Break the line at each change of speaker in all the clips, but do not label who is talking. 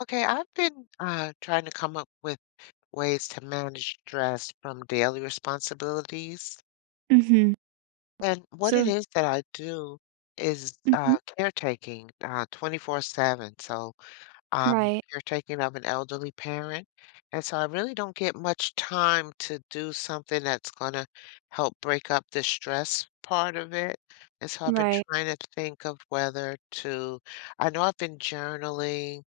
Okay, I've been trying to come up with ways to manage stress from daily responsibilities.
Mhm.
And what it
So
is that I do is
mhm.
caretaking 24/7. So I'm
Right.
caretaking of an elderly parent. And so I really don't get much time to do something that's going to help break up the stress part of it. And so I've been
Right.
trying to think of whether to, I know I've been journaling,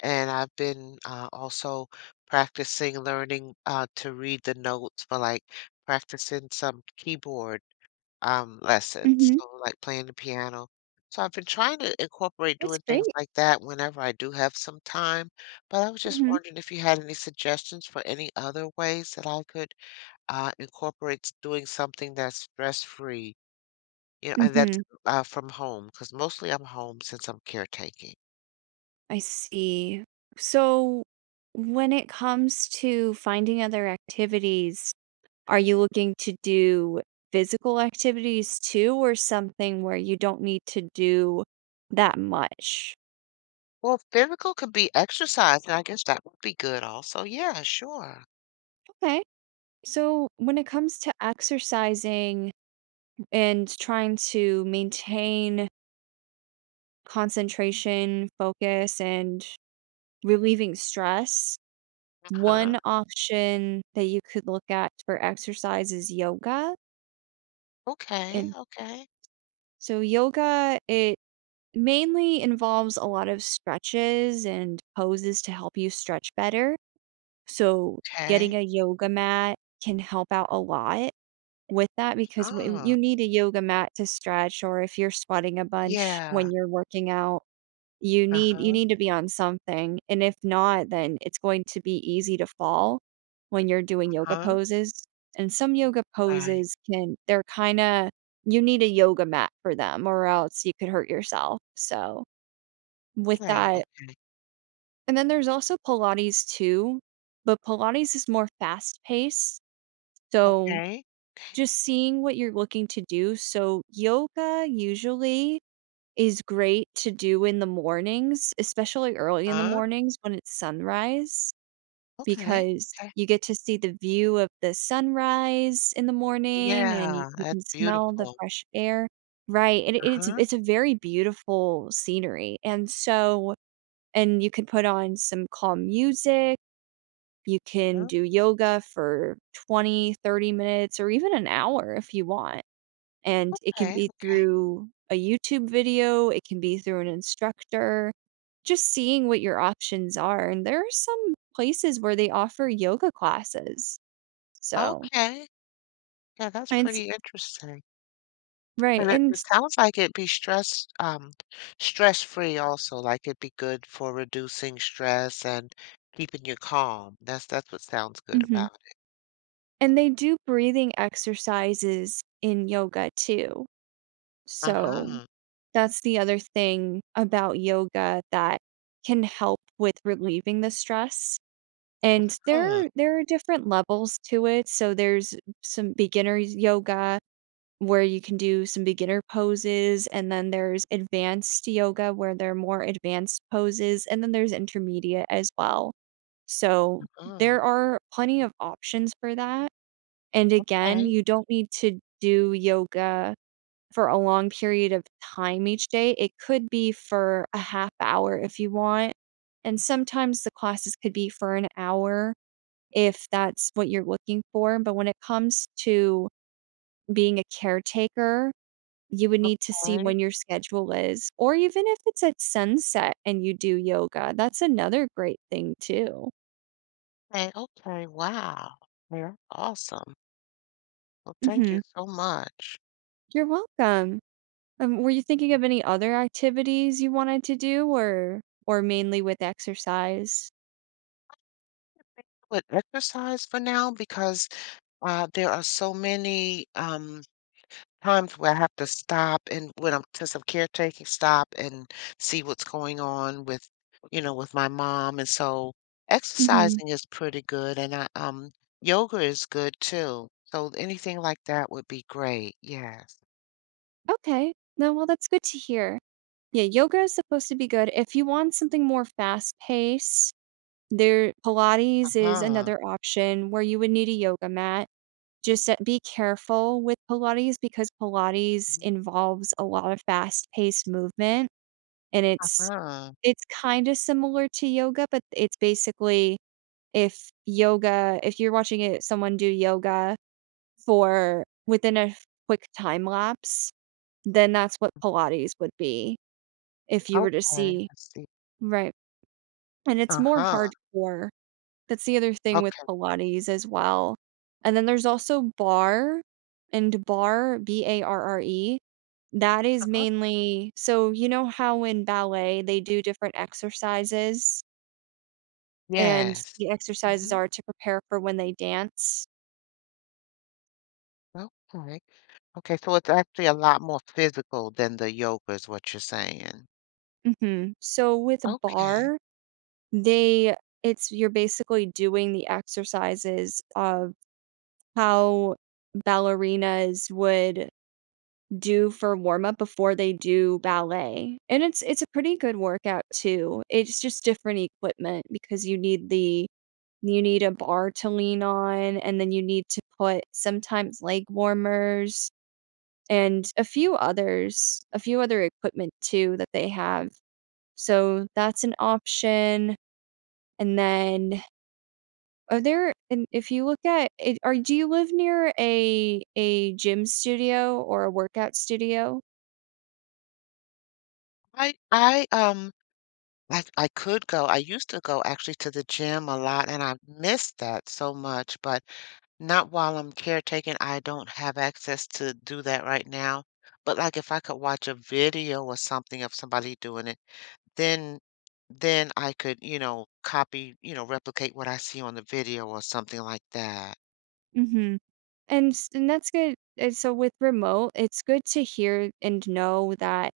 and I've been also practicing learning to read the notes for, like, practicing some keyboard lessons,
Mhm.
so like playing the piano. So I've been trying to incorporate
That's
doing
great.
things like that whenever I do have some time. But I was just
Mhm.
wondering if you had any suggestions for any other ways that I could incorporate doing something that's stress-free, you know, and that's
Mhm.
from home, because mostly I'm home since I'm caretaking.
I see. So when it comes to finding other activities, are you looking to do physical activities too or something where you don't need to do that much?
Well, if physical could be exercise, and I guess that would be good also. Yeah, sure.
Okay. So when it comes to exercising and trying to maintain concentration, focus, and relieving stress,
Uh-huh.
one option that you could look at for exercise is yoga,
Okay,
and
okay,
so yoga, it mainly involves a lot of stretches and poses to help you stretch better, so getting
okay.
a yoga mat can help out a lot with that because w
Oh,
you need a yoga mat to stretch or if you're sweating a bunch when
yeah.
you're working out. You need you
Uh-huh,
need to be on something, and if not, then it's going to be easy to fall when you're doing yoga
uh-huh.
poses, and some yoga
Right.
poses can they're kinda you need a yoga mat for them or else you could hurt yourself, so, with
Okay,
that
okay,
and then there's also Pilates too, but Pilates is more fast-paced, so
okay.
just seeing what you're looking to do, so yoga usually is great to do in the mornings, especially early in the
Uh,
mornings when it's sunrise,
okay,
because
okay.
you get to see the view of the sunrise in the morning and you
Yeah,
you can
that's
smell the
beautiful.
fresh air. Right, and it's
Uh-huh,
it's a very beautiful scenery, and so and you can put on some calm music, you can
uh,
do yoga for 20, 30 minutes, or even an hour if you want. And it can
okay,
be
okay.
through a YouTube video, it can be through an instructor, just seeing what your options are. And there are some places where they offer yoga classes. So,
Okay. Yeah, that's
and
pretty interesting.
right.
And it
And,
it sounds like it'd be stress stress-free also, like it'd be good for reducing stress and keeping you calm. That's what sounds good
mhm,
about it.
and
Mm.
they do breathing exercises in yoga too. So,
Uh-huh.
that's the other thing about yoga that can help with relieving the stress. And
Huh,
there are different levels to it, so there's some beginner yoga where you can do some beginner poses, and then there's advanced yoga where there are more advanced poses, and then there's intermediate as well. So,
uh-huh.
there are plenty of options for that, and again,
Okay,
you don't need to do yoga for a long period of time each day, it could be for a half hour if you want, and sometimes the classes could be for an hour if that's what you're looking for, but when it comes to being a caretaker, you would need to see
okay,
when your schedule is, or even if it's at sunset and you do yoga, that's another great thing too.
okay, okay, wow. Yeah, awesome. Well, thank you
Mhm.
so much.
You're welcome. Were you thinking
Yeah.
of any other activities you wanted to do or mainly with exercise?
With exercise for now, because there are so many times where I have to stop, and when I'm, since I'm caretaking, stop and see what's going on with, you know, with my mom. And so
Mhm.
exercising is pretty good, and I um, yoga is good too. So anything like that would be great. Yes.
Okay. No, well, that's good to hear. Yeah, yoga is supposed to be good. If you want something more fast paced, there Pilates is
Uh-huh.
another option where you would need a yoga mat. Just that be careful with Pilates because Pilates involves a lot of fast-paced movement, and it's
Uh-huh.
it's kinda similar to yoga, but it's basically if yoga if you're watching it someone do yoga for within a f quick time lapse, then that's what Pilates would be if you were to
Okay.
see.
I see.
Right, and it's more
Uh-huh.
hardcore. That's the other thing with
Okay.
Pilates as well. And then there's also bar and bar, Barre, that is
Uh-huh.
mainly so you know how in ballet they do different exercises, and
Yes.
the exercises
Hmm.
are to prepare for when they dance?
Okay. Okay. So it's actually a lot more physical than the yoga, is what you're saying.
Mhm. So with
Okay.
bar, they it's you're basically doing the exercises of how ballerinas would do for warm-up before they do ballet, and it's a pretty good workout too. It's just different equipment because you need the you need a bar to lean on, and then you need to put sometimes leg warmers and a few other equipment too that they have. So that's an option, and then are there and if you look at it are do you live near a gym studio or a workout studio?
I um, I could go. I used to go actually to the gym a lot and I missed that so much, but not while I'm caretaking. I don't have access to do that right now. But like if I could watch a video or something of somebody doing it, then then I could, you know, copy, you know, replicate what I see on the video or something like that.
Mhm. And s and that's good. And so with remote, it's good to hear and know that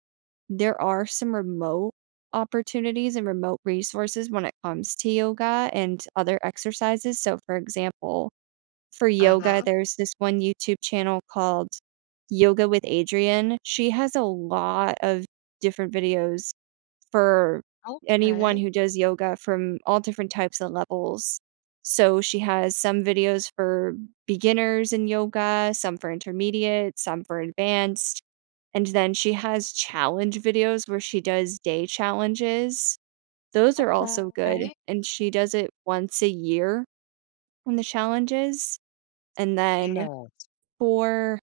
there are some remote opportunities and remote resources when it comes to yoga and other exercises. So, for example, for yoga,
Uh-huh.
there's this one YouTube channel called Yoga with Adriene. She has a lot of different videos for anyone
Okay.
who does yoga from all different types and levels. So she has some videos for beginners in yoga, some for intermediate, some for advanced, and then she has challenge videos where she does day challenges. Those are also
Okay.
good, and she does it once a year on the challenges. And then
Yeah.
for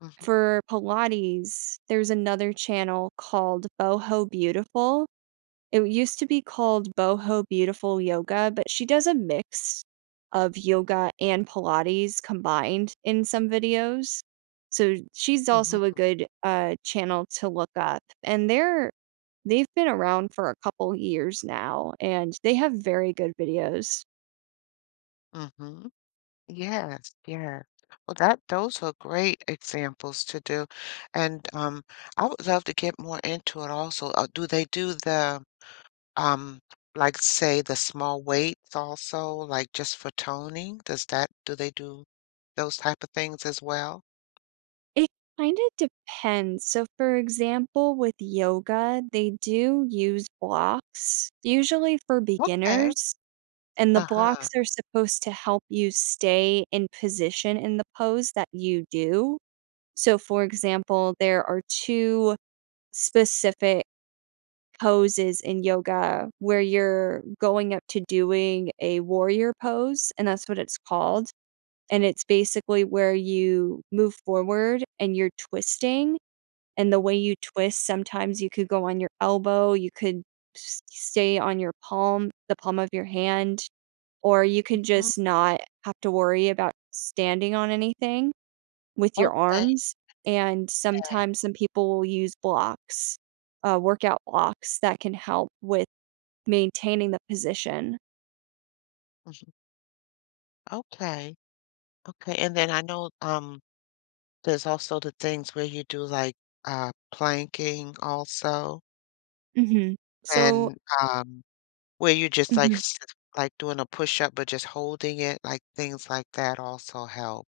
Mm-hmm.
for Pilates, there's another channel called Boho Beautiful. It used to be called Boho Beautiful Yoga, but she does a mix of yoga and Pilates combined in some videos. So she's also a
Mm-hmm.
good, channel to look up, and they've been around for a couple years now, and they have very good videos.
Mm-hmm. Yes, yeah. Well, that those are great examples to do, and I would love to get more into it also. Do they do the um, like, say, the small weights also, like just for toning? Does that, do they do those type of things as well?
It kinda depends. So, for example, with yoga, they do use blocks, usually for
Okay.
beginners. And the
Uh-huh.
blocks are supposed to help you stay in position in the pose that you do. So, for example, there are 2 specific poses in yoga where you're going up to doing a warrior pose, and that's what it's called, and it's basically where you move forward and you're twisting, and the way you twist, sometimes you could go on your elbow, you could s stay on your palm the palm of your hand or you can
Mhm.
just not have to worry about standing on anything with your
Okay.
arms. And sometimes some people will use blocks, workout blocks that can help with maintaining the position.
Mhm. Okay. Okay. And then I know there's also the things where you do like planking also,
hmm So,
and. Where you just like
mhm,
s like doing a push-up, but just holding it, like, things like that also help.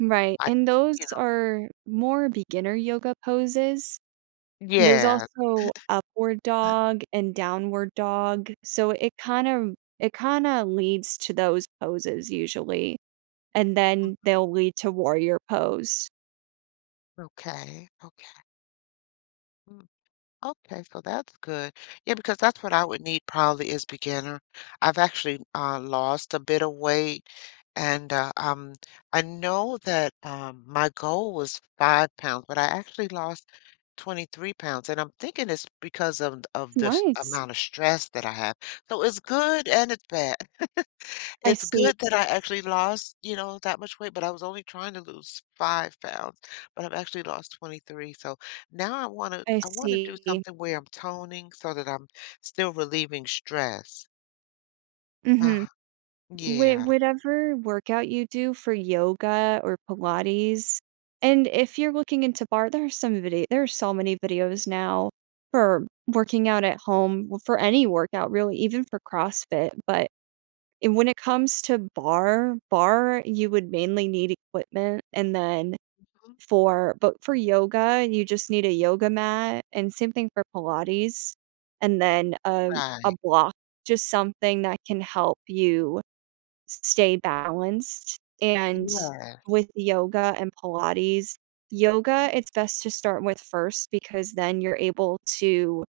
right.
I
And those
you know
are more beginner yoga poses. There's
Yeah.
also upward dog and downward dog. So it kind of leads to those poses usually. And
Mm,
then they'll lead to warrior pose.
okay, okay. Okay, so that's good. Yeah, because that's what I would need, probably, is beginner. I've actually lost a bit of weight, and I know that my goal was 5 pounds, but I actually lost 23 pounds, and I'm thinking it's because of the
Nice.
amount of stress that I have. So it's good and it's bad.
I
It's
see,
good that I actually lost, you know, that much weight, but I was only trying to lose 5 pounds, but I've actually lost 23, so now I wanna
I
I wanna do
see.
something where I'm toning so that I'm still relieving stress.
Mhm.
Uh, yeah.
Whatever workout you do for yoga or Pilates and if you're looking into bar there are some video there are so many videos now for working out at home, well, for any workout really, even for CrossFit, but and when it comes to bar, you would mainly need equipment and then
Mhm.
For but for yoga, you just need a yoga mat, and same thing for Pilates, and then, a
Right.
block, just something that can help you stay balanced, and
Yeah.
with yoga and Pilates yoga, it's best to start with first because then you're able to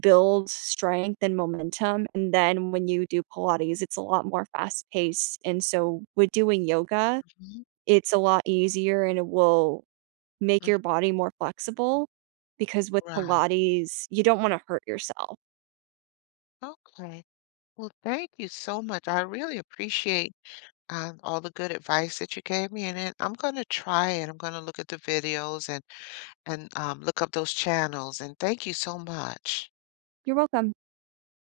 build strength and momentum, and then when you do Pilates, it's a lot more fast-paced, and so with doing yoga,
Mhm.
it's a lot easier and it will make
Mhm.
your body more flexible because with
Right.
Pilates, you don't wanna hurt yourself.
Okay. Well, thank you so much. I really appreciate, all the good advice that you gave me, and then I'm gonna try it. I'm gonna look at the videos and, look up those channels, and thank you so much.
You're welcome.